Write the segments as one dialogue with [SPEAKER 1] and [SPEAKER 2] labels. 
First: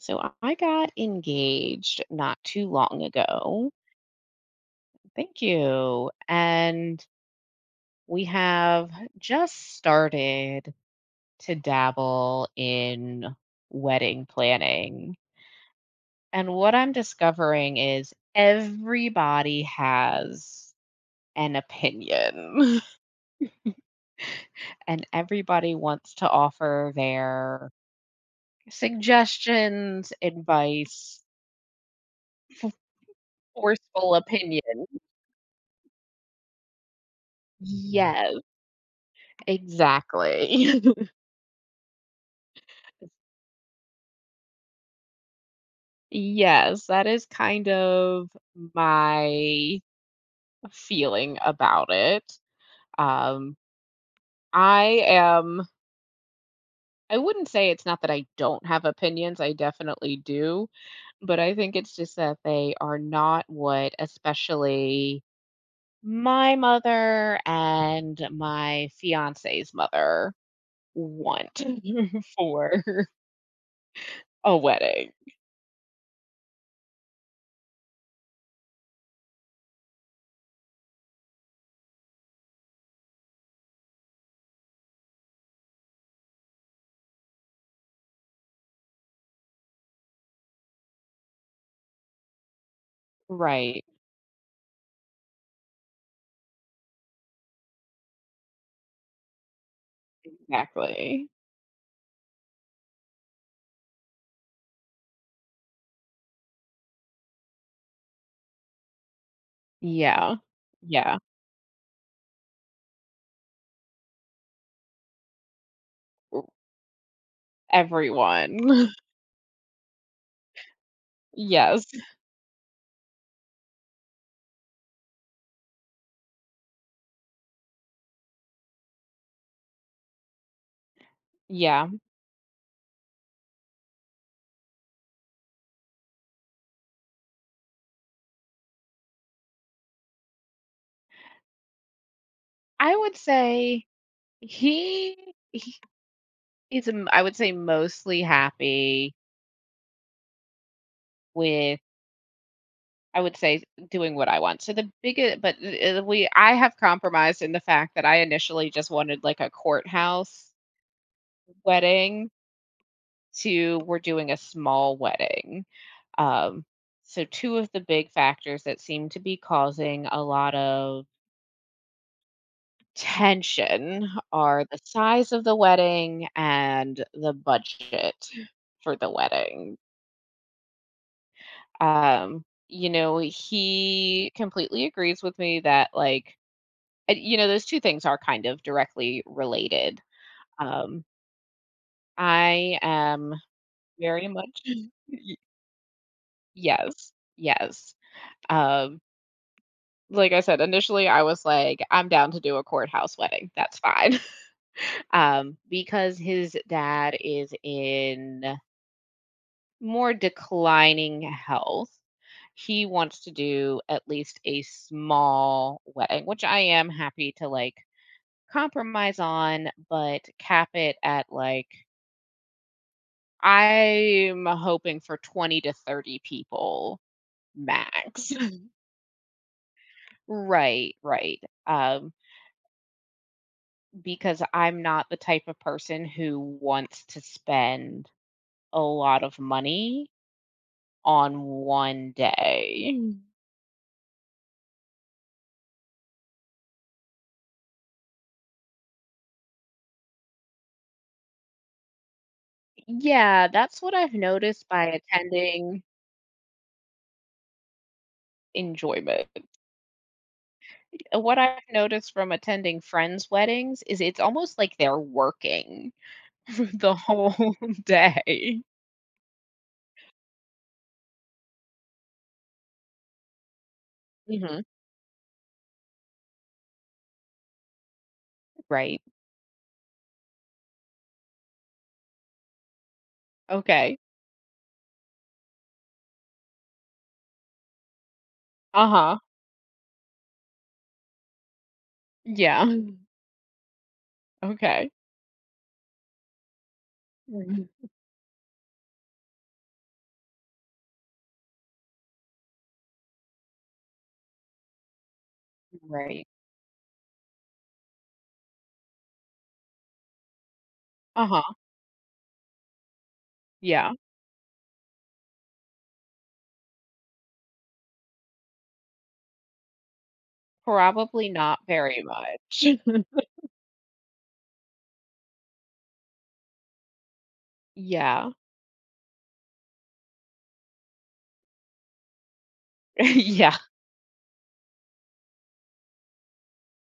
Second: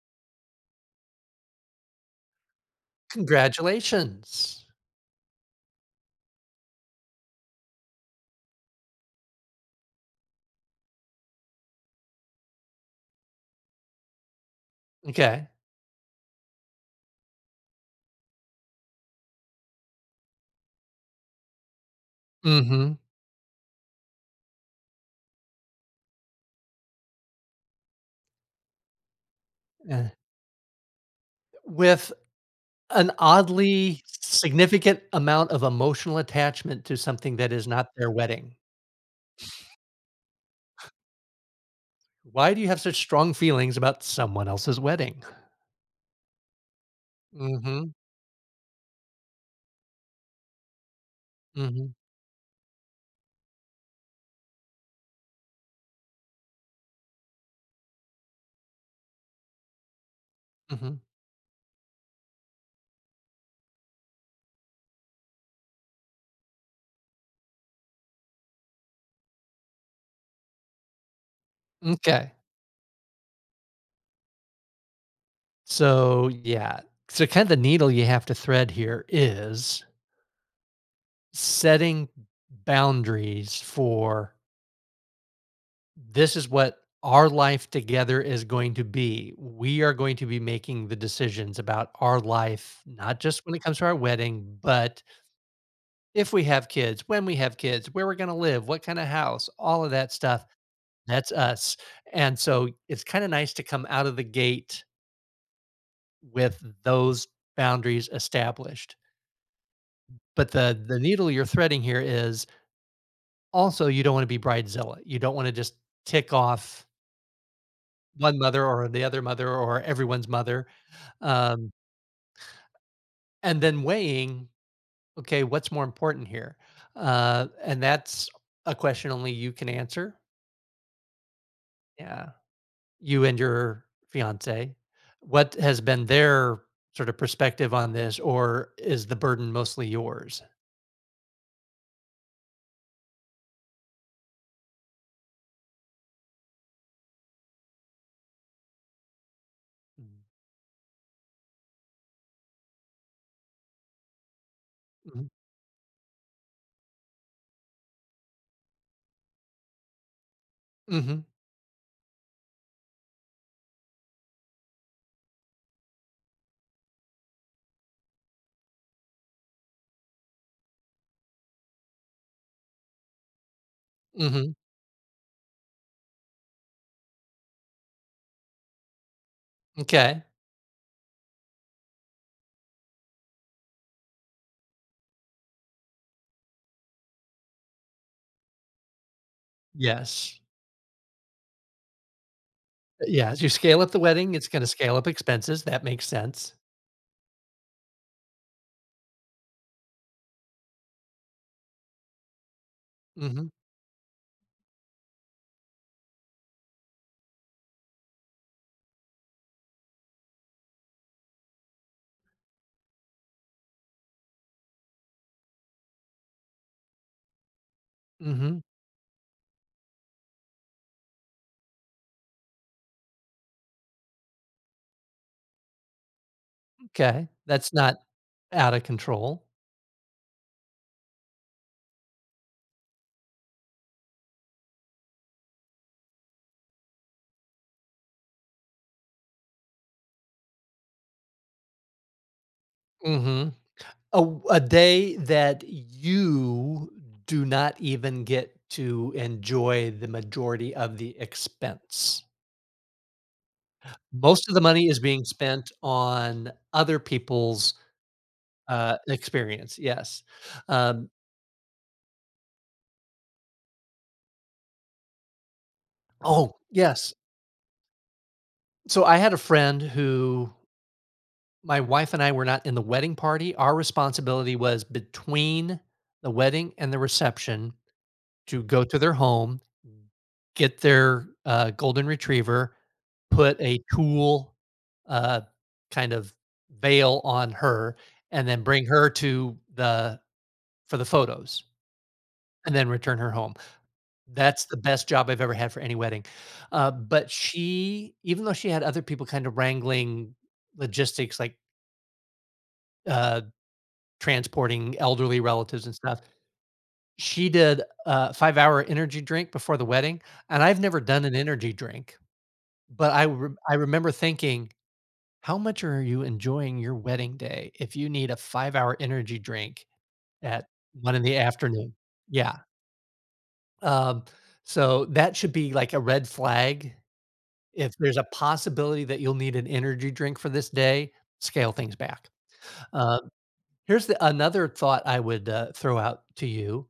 [SPEAKER 1] So I got engaged not too long ago.
[SPEAKER 2] Congratulations.
[SPEAKER 1] Thank you. And we have just started to dabble in wedding planning.
[SPEAKER 2] Okay.
[SPEAKER 1] And what I'm discovering is everybody has an opinion,
[SPEAKER 2] Mhm.
[SPEAKER 1] and everybody wants to offer their
[SPEAKER 2] Eh.
[SPEAKER 1] suggestions, advice,
[SPEAKER 2] With
[SPEAKER 1] f-
[SPEAKER 2] an oddly
[SPEAKER 1] forceful opinion.
[SPEAKER 2] significant amount of emotional attachment to something that is not their
[SPEAKER 1] Yes,
[SPEAKER 2] wedding.
[SPEAKER 1] exactly.
[SPEAKER 2] Why do you have such strong feelings about someone else's wedding?
[SPEAKER 1] Yes, that is kind
[SPEAKER 2] Mhm,
[SPEAKER 1] of my feeling about
[SPEAKER 2] mhm,
[SPEAKER 1] it. Um, I am, I wouldn't say it's not that I don't have opinions, I definitely do,
[SPEAKER 2] mhm.
[SPEAKER 1] but I think it's just that they are not what, especially my mother and my fiance's mother want
[SPEAKER 2] M'kay.
[SPEAKER 1] for a wedding.
[SPEAKER 2] So, yeah. So, kind of the needle you have to thread here is setting boundaries for this is what our life together is going to be. We are going to be making the decisions about our life, not just when it comes
[SPEAKER 1] Right,
[SPEAKER 2] to our wedding, but if we have kids, when we have kids, where we're going to live, what kind of house, all of that stuff.
[SPEAKER 1] exactly.
[SPEAKER 2] That's us. And so it's kind of nice to come out of the gate with those boundaries established.
[SPEAKER 1] Yeah,
[SPEAKER 2] But the
[SPEAKER 1] yeah,
[SPEAKER 2] needle you're threading here is also you don't want to be bridezilla. You don't want to just tick off one mother or
[SPEAKER 1] everyone.
[SPEAKER 2] the other mother or everyone's mother, um,
[SPEAKER 1] Yes.
[SPEAKER 2] and then weighing, okay, what's more important here? And that's a question only you can answer.
[SPEAKER 1] Yeah.
[SPEAKER 2] Yeah, you and your fiance, what has been their sort of perspective on this, or is the burden mostly yours?
[SPEAKER 1] I would say he he is, I would say, mostly happy with, I would say, doing what I want. So the
[SPEAKER 2] Mhm.
[SPEAKER 1] biggest, but I have compromised in the fact that I initially just wanted like a courthouse
[SPEAKER 2] Mhm.
[SPEAKER 1] wedding to we're doing a small wedding. Um, so two of the big factors that seem to be causing a lot of tension
[SPEAKER 2] Mhm.
[SPEAKER 1] are the size of the wedding and the budget for the wedding.
[SPEAKER 2] Okay.
[SPEAKER 1] You know, he completely agrees with me that like and, you know, those two things are kind of directly related.
[SPEAKER 2] Yes.
[SPEAKER 1] Um, I am
[SPEAKER 2] Yes. You scale up the
[SPEAKER 1] very
[SPEAKER 2] wedding. It's going
[SPEAKER 1] much
[SPEAKER 2] to scale up
[SPEAKER 1] y-
[SPEAKER 2] expenses. That makes sense.
[SPEAKER 1] yes, yes. Um, like I said, initially I was like, I'm down to do a courthouse
[SPEAKER 2] Hmm.
[SPEAKER 1] wedding. That's fine. Because his dad is in more declining health, he wants to do at least a small wedding, which I am happy to like
[SPEAKER 2] Hmm.
[SPEAKER 1] compromise on, but cap it at like I'm hoping for 20 to 30 people
[SPEAKER 2] Okay. That's not
[SPEAKER 1] max.
[SPEAKER 2] out of control.
[SPEAKER 1] right, right. Um, because I'm not the type of person who wants to spend a lot of money on one day.
[SPEAKER 2] Mm-hmm. A a day that you do not even get to enjoy the majority of the expense.
[SPEAKER 1] Yeah, that's what I've
[SPEAKER 2] Most of the
[SPEAKER 1] noticed by
[SPEAKER 2] money is being spent
[SPEAKER 1] attending
[SPEAKER 2] on other people's,
[SPEAKER 1] enjoyment.
[SPEAKER 2] experience, yes. Um
[SPEAKER 1] What I've noticed from attending friends' weddings is it's almost like they're working
[SPEAKER 2] oh,
[SPEAKER 1] the
[SPEAKER 2] yes.
[SPEAKER 1] whole day.
[SPEAKER 2] So, I had a friend who my wife and I were not in the wedding party. Our responsibility
[SPEAKER 1] Mhm.
[SPEAKER 2] was between the wedding and the reception to go to
[SPEAKER 1] Right.
[SPEAKER 2] their home, get their, golden retriever, put a
[SPEAKER 1] Okay.
[SPEAKER 2] tulle, uh, kind of veil on her, and then bring her
[SPEAKER 1] Uh-huh.
[SPEAKER 2] to the for the photos,
[SPEAKER 1] Yeah.
[SPEAKER 2] and then return her home. That's the
[SPEAKER 1] Okay.
[SPEAKER 2] best job I've ever had for any wedding. But
[SPEAKER 1] Mhm.
[SPEAKER 2] she, even though she had other people kind of wrangling logistics, like, uh, transporting elderly relatives and stuff,
[SPEAKER 1] Right.
[SPEAKER 2] she did a five-hour energy drink before the wedding, and I've never done an
[SPEAKER 1] Uh-huh.
[SPEAKER 2] energy drink, but I rem I
[SPEAKER 1] Yeah.
[SPEAKER 2] remember thinking, how much are you enjoying your wedding day if you need a 5-hour energy drink at 1 in
[SPEAKER 1] Probably
[SPEAKER 2] the
[SPEAKER 1] not
[SPEAKER 2] afternoon?
[SPEAKER 1] very
[SPEAKER 2] Yeah,
[SPEAKER 1] much.
[SPEAKER 2] um, so that should be like a red flag. If there's a
[SPEAKER 1] Yeah.
[SPEAKER 2] possibility that you'll need an energy drink for this day, scale things back. Um,
[SPEAKER 1] Yeah.
[SPEAKER 2] Here's the another thought I would, throw out to you.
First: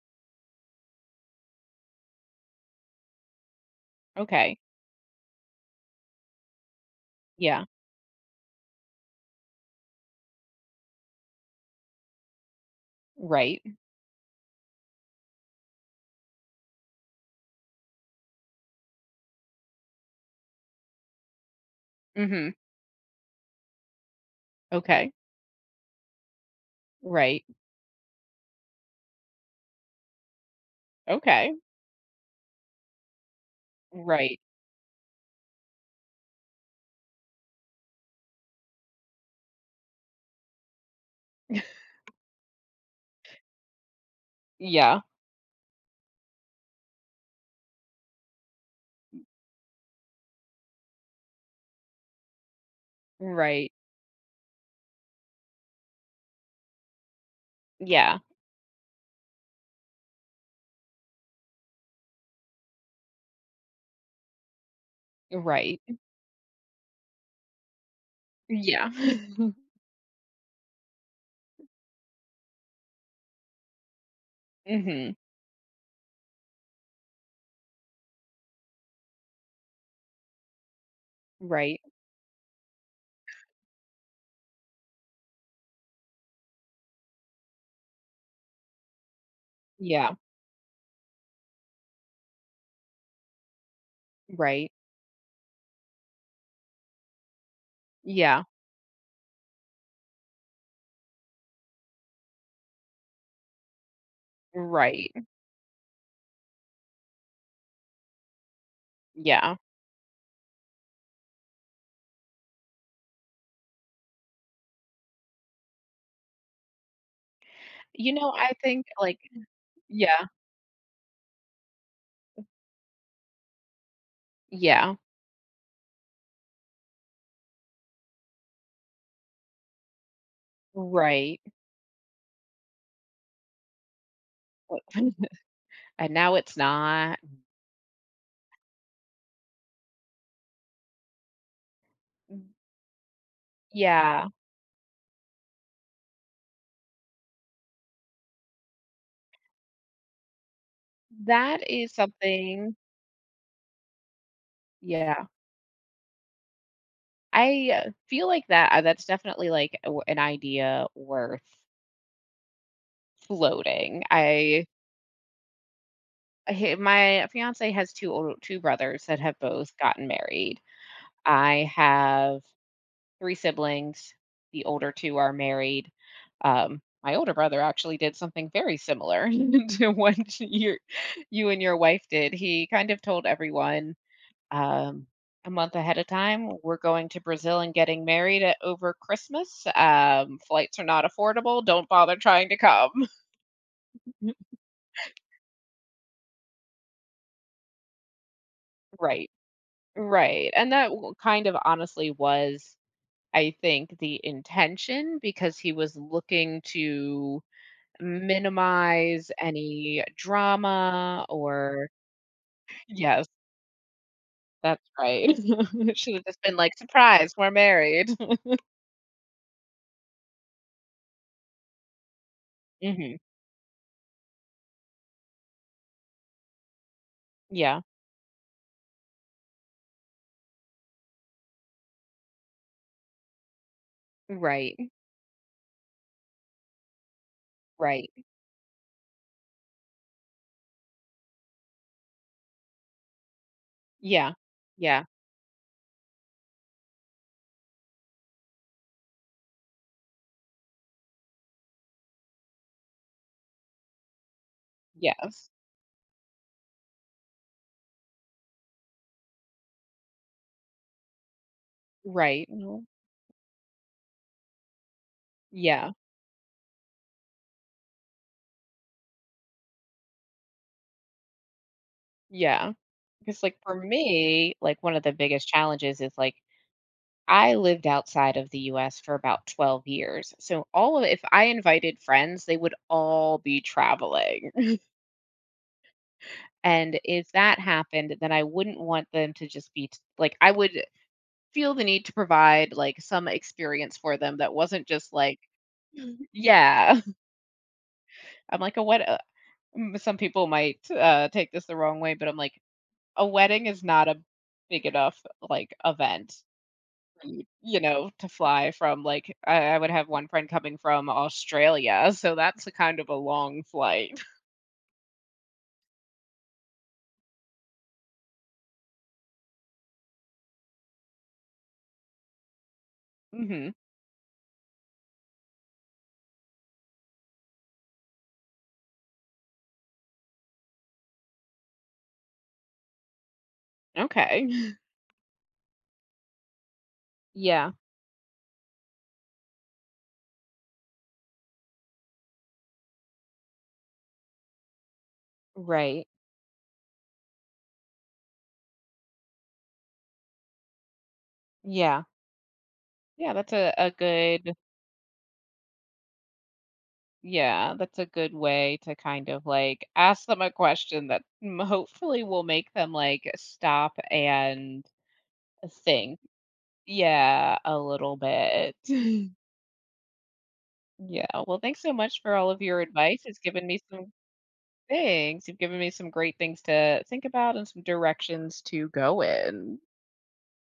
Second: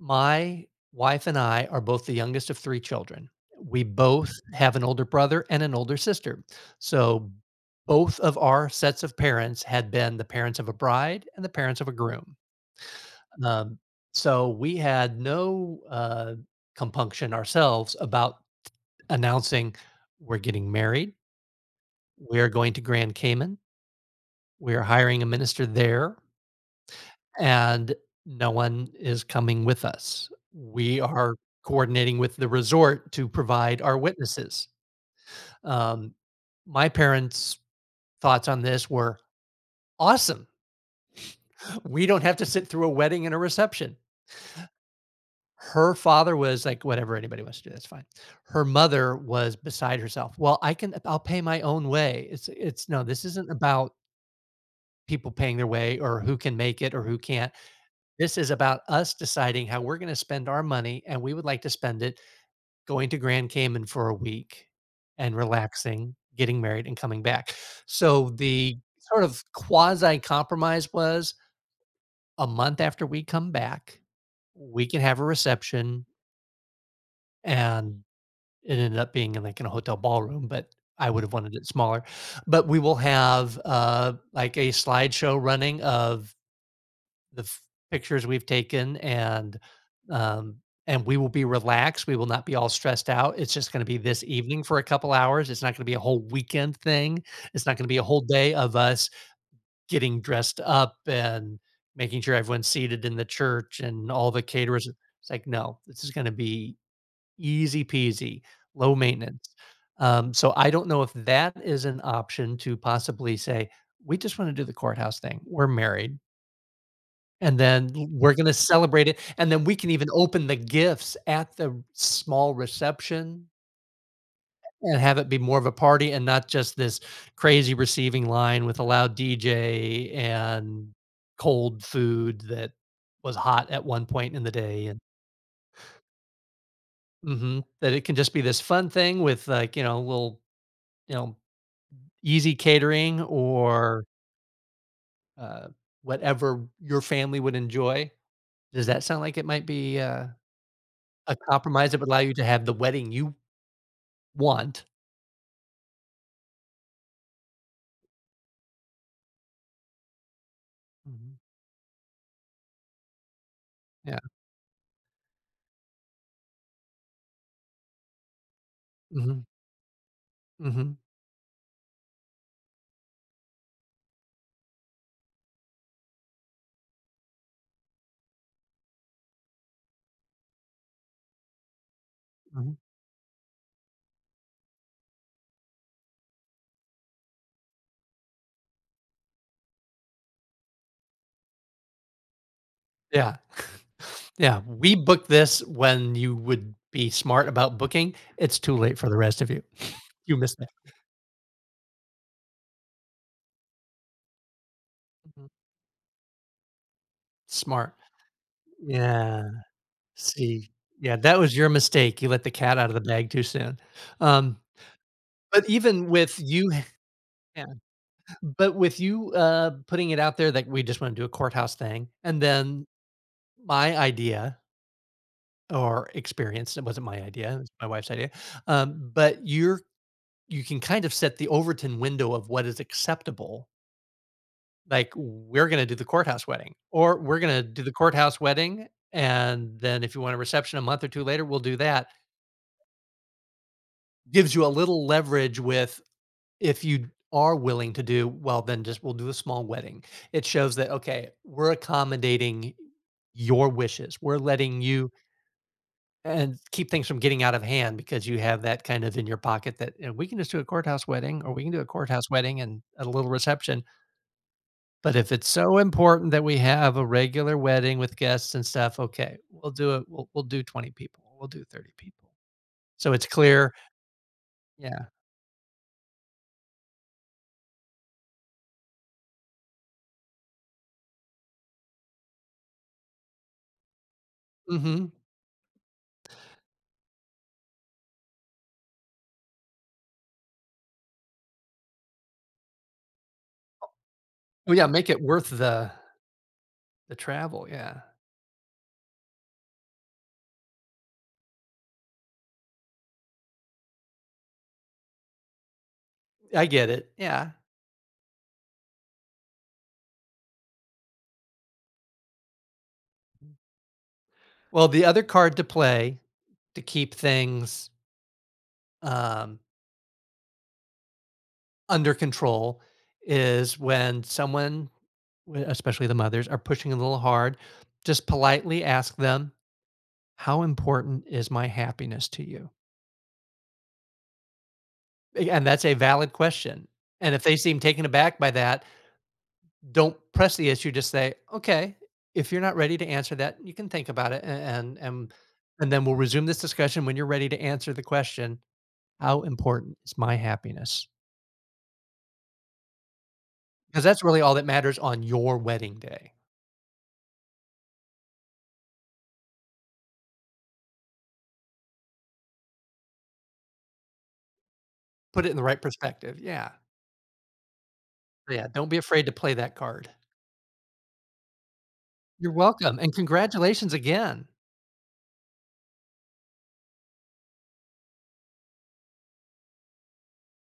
[SPEAKER 2] My wife and I are both the youngest of 3 children. We both
[SPEAKER 1] Okay.
[SPEAKER 2] have an older brother and an older sister. So,
[SPEAKER 1] Yeah.
[SPEAKER 2] both of our sets of parents had been the parents of a bride and the parents of a groom.
[SPEAKER 1] Right.
[SPEAKER 2] Um, so we had no, compunction ourselves about announcing, "We're getting married. We're
[SPEAKER 1] Mhm.
[SPEAKER 2] going to Grand Cayman. We're
[SPEAKER 1] Okay.
[SPEAKER 2] hiring a minister there,
[SPEAKER 1] Right.
[SPEAKER 2] and no one is coming with us. We Mhm. are
[SPEAKER 1] Okay.
[SPEAKER 2] coordinating with the resort to provide our
[SPEAKER 1] Right.
[SPEAKER 2] witnesses." Um, my parents' thoughts on this were awesome. We don't have to sit through a wedding and a reception.
[SPEAKER 1] Yeah.
[SPEAKER 2] Her father was like, whatever anybody wants to do, that's fine. Her mother was beside herself. Well, I can, I'll pay my own way. It's no, this isn't
[SPEAKER 1] Right.
[SPEAKER 2] about people paying their way or who can make it or who can't.
[SPEAKER 1] Yeah.
[SPEAKER 2] This is about us deciding how we're going to spend our money, and we would like to spend it going to Grand Cayman for a week and
[SPEAKER 1] Right.
[SPEAKER 2] relaxing, getting married, and coming back. So the
[SPEAKER 1] Yeah.
[SPEAKER 2] sort of quasi compromise was a month after we come back, we can
[SPEAKER 1] Mhm.
[SPEAKER 2] have a reception. And it ended up being in like in a hotel ballroom, but I would have wanted it
[SPEAKER 1] Right.
[SPEAKER 2] smaller. But we will have, like a slideshow running of the f- pictures we've taken,
[SPEAKER 1] Yeah.
[SPEAKER 2] um and we will be relaxed. We will not be all stressed out. It's just going to be this evening
[SPEAKER 1] Right.
[SPEAKER 2] for a couple hours. It's not going to be a whole weekend thing. It's not going to be a whole
[SPEAKER 1] Yeah.
[SPEAKER 2] day of us getting dressed up and making sure everyone's seated in the church and all the caterers.
[SPEAKER 1] Right.
[SPEAKER 2] It's like, no, this is going to be easy peasy, low maintenance.
[SPEAKER 1] Yeah.
[SPEAKER 2] So I don't know if that is an option to possibly say, we just want to do the courthouse thing. We're married, and then
[SPEAKER 1] You
[SPEAKER 2] we're
[SPEAKER 1] know, I
[SPEAKER 2] gonna
[SPEAKER 1] think
[SPEAKER 2] celebrate it,
[SPEAKER 1] like
[SPEAKER 2] and then we can even
[SPEAKER 1] yeah.
[SPEAKER 2] open the gifts at the small reception
[SPEAKER 1] Yeah.
[SPEAKER 2] and have it be more of a party and not just this crazy receiving line with a loud DJ and
[SPEAKER 1] Right.
[SPEAKER 2] cold food that was hot at one point in the
[SPEAKER 1] Like,
[SPEAKER 2] day and
[SPEAKER 1] and now it's not.
[SPEAKER 2] Mhm, that it can just be this fun thing with, like, you know, little, you know, easy catering or,
[SPEAKER 1] Yeah.
[SPEAKER 2] uh, whatever your family would enjoy. Does that sound like it might be, a
[SPEAKER 1] That
[SPEAKER 2] compromise
[SPEAKER 1] is
[SPEAKER 2] that would allow you to have the
[SPEAKER 1] something
[SPEAKER 2] wedding you want?
[SPEAKER 1] yeah. I, feel like that that's definitely like a w an idea
[SPEAKER 2] Mhm.
[SPEAKER 1] worth floating.
[SPEAKER 2] Yeah.
[SPEAKER 1] I hi My fiancé has 2 brothers that have
[SPEAKER 2] Mhm.
[SPEAKER 1] both gotten married.
[SPEAKER 2] Mhm.
[SPEAKER 1] I have 3 siblings. The older 2 are married. My older brother actually did something very similar to what you and your wife did. He
[SPEAKER 2] Mhm.
[SPEAKER 1] kind of told everyone, um, a month ahead of time, "We're going to Brazil and getting married at over Christmas. Flights are not affordable. Don't bother trying to come."
[SPEAKER 2] Yeah. Yeah. We booked this when you would be smart about booking. It's too late for the
[SPEAKER 1] Right.
[SPEAKER 2] rest of you. You
[SPEAKER 1] Right,
[SPEAKER 2] missed
[SPEAKER 1] and
[SPEAKER 2] it.
[SPEAKER 1] that w kind of honestly was, I think, the intention
[SPEAKER 2] Mhm.
[SPEAKER 1] because he was looking to
[SPEAKER 2] Smart.
[SPEAKER 1] minimize
[SPEAKER 2] Yeah.
[SPEAKER 1] any
[SPEAKER 2] See, yeah,
[SPEAKER 1] drama
[SPEAKER 2] that was your
[SPEAKER 1] or
[SPEAKER 2] mistake. You let the cat out of the
[SPEAKER 1] Yes,
[SPEAKER 2] bag too soon. Um,
[SPEAKER 1] that's right.
[SPEAKER 2] but
[SPEAKER 1] It
[SPEAKER 2] even
[SPEAKER 1] should have
[SPEAKER 2] with
[SPEAKER 1] just been
[SPEAKER 2] you
[SPEAKER 1] like, "Surprise, we're
[SPEAKER 2] yeah,
[SPEAKER 1] married."
[SPEAKER 2] but with you, putting it out there that we just wanna do a courthouse thing, and then
[SPEAKER 1] Mhm.
[SPEAKER 2] my idea Or experience, it wasn't my idea, it was
[SPEAKER 1] Yeah.
[SPEAKER 2] my wife's idea, but you're you can kind of set the Overton window of what is acceptable,
[SPEAKER 1] Right,
[SPEAKER 2] like, "We're gonna do the courthouse wedding," or, "We're gonna do the
[SPEAKER 1] right.
[SPEAKER 2] courthouse wedding, and then if you want a reception a month or 2 later, we'll do that."
[SPEAKER 1] Yeah.
[SPEAKER 2] Gives you a little
[SPEAKER 1] Yeah.
[SPEAKER 2] leverage with if you are willing to do, well, then just we'll do a small wedding. It shows that, okay, we're accommodating your wishes, we're letting you
[SPEAKER 1] Yes.
[SPEAKER 2] And keep things from getting out of hand because you have that kind of in your pocket that, you know, "We can just do a courthouse wedding, or we can do a courthouse
[SPEAKER 1] Right.
[SPEAKER 2] wedding and
[SPEAKER 1] Mhm.
[SPEAKER 2] a little reception." But if it's so
[SPEAKER 1] Yeah.
[SPEAKER 2] important that we have a regular wedding with guests and stuff, okay, we'll do it. We'll do 20 people. We'll do 30 people.
[SPEAKER 1] Yeah.
[SPEAKER 2] So it's
[SPEAKER 1] Because, like,
[SPEAKER 2] clear.
[SPEAKER 1] for me, like, one of
[SPEAKER 2] Yeah.
[SPEAKER 1] the biggest challenges is, like, I lived outside of the US for about 12 years, so all of if I invited friends, they would all be traveling.
[SPEAKER 2] Mhm.
[SPEAKER 1] And if that happened, then I wouldn't want them to just be t like, I would feel the need to provide, like, some experience for them that
[SPEAKER 2] Well,
[SPEAKER 1] wasn't
[SPEAKER 2] yeah, make
[SPEAKER 1] just
[SPEAKER 2] it
[SPEAKER 1] like
[SPEAKER 2] worth
[SPEAKER 1] Yeah.
[SPEAKER 2] the travel. Yeah.
[SPEAKER 1] I'm like, "A what some people might, take this the wrong way, but I'm like, "A wedding is not a big enough, like, event,
[SPEAKER 2] I get it.
[SPEAKER 1] y
[SPEAKER 2] Yeah.
[SPEAKER 1] you know, to fly from," like, I would have one friend coming from Australia, so that's a kind of a long flight.
[SPEAKER 2] Well, the other card to play to keep things, um, under control,
[SPEAKER 1] Mhm.
[SPEAKER 2] is when someone especially the mothers, are pushing a little hard, just politely ask them, how important is my happiness to you?
[SPEAKER 1] Okay.
[SPEAKER 2] And that's a valid question. And if they
[SPEAKER 1] Yeah.
[SPEAKER 2] seem taken aback by that, don't press the issue. Just say, okay, if you're not ready to answer that, you can think about it. And, and then
[SPEAKER 1] Right.
[SPEAKER 2] we'll resume this discussion when you're ready to answer the question, how important is my happiness?
[SPEAKER 1] Yeah. Yeah, that's a
[SPEAKER 2] Because that's really
[SPEAKER 1] good
[SPEAKER 2] all that matters on your wedding day.
[SPEAKER 1] Yeah, that's a good way to kind of like ask them a question that mm, hopefully will make them like stop and
[SPEAKER 2] Put it in the right
[SPEAKER 1] think.
[SPEAKER 2] perspective. Yeah.
[SPEAKER 1] Yeah, a little
[SPEAKER 2] So, yeah.
[SPEAKER 1] bit.
[SPEAKER 2] Don't be afraid to play that card.
[SPEAKER 1] Yeah. Well, thanks so much for all
[SPEAKER 2] You're
[SPEAKER 1] of your
[SPEAKER 2] welcome, and
[SPEAKER 1] advice. It's given me
[SPEAKER 2] congratulations
[SPEAKER 1] some
[SPEAKER 2] again.
[SPEAKER 1] things. You've given me some great things to think about and some directions to go in.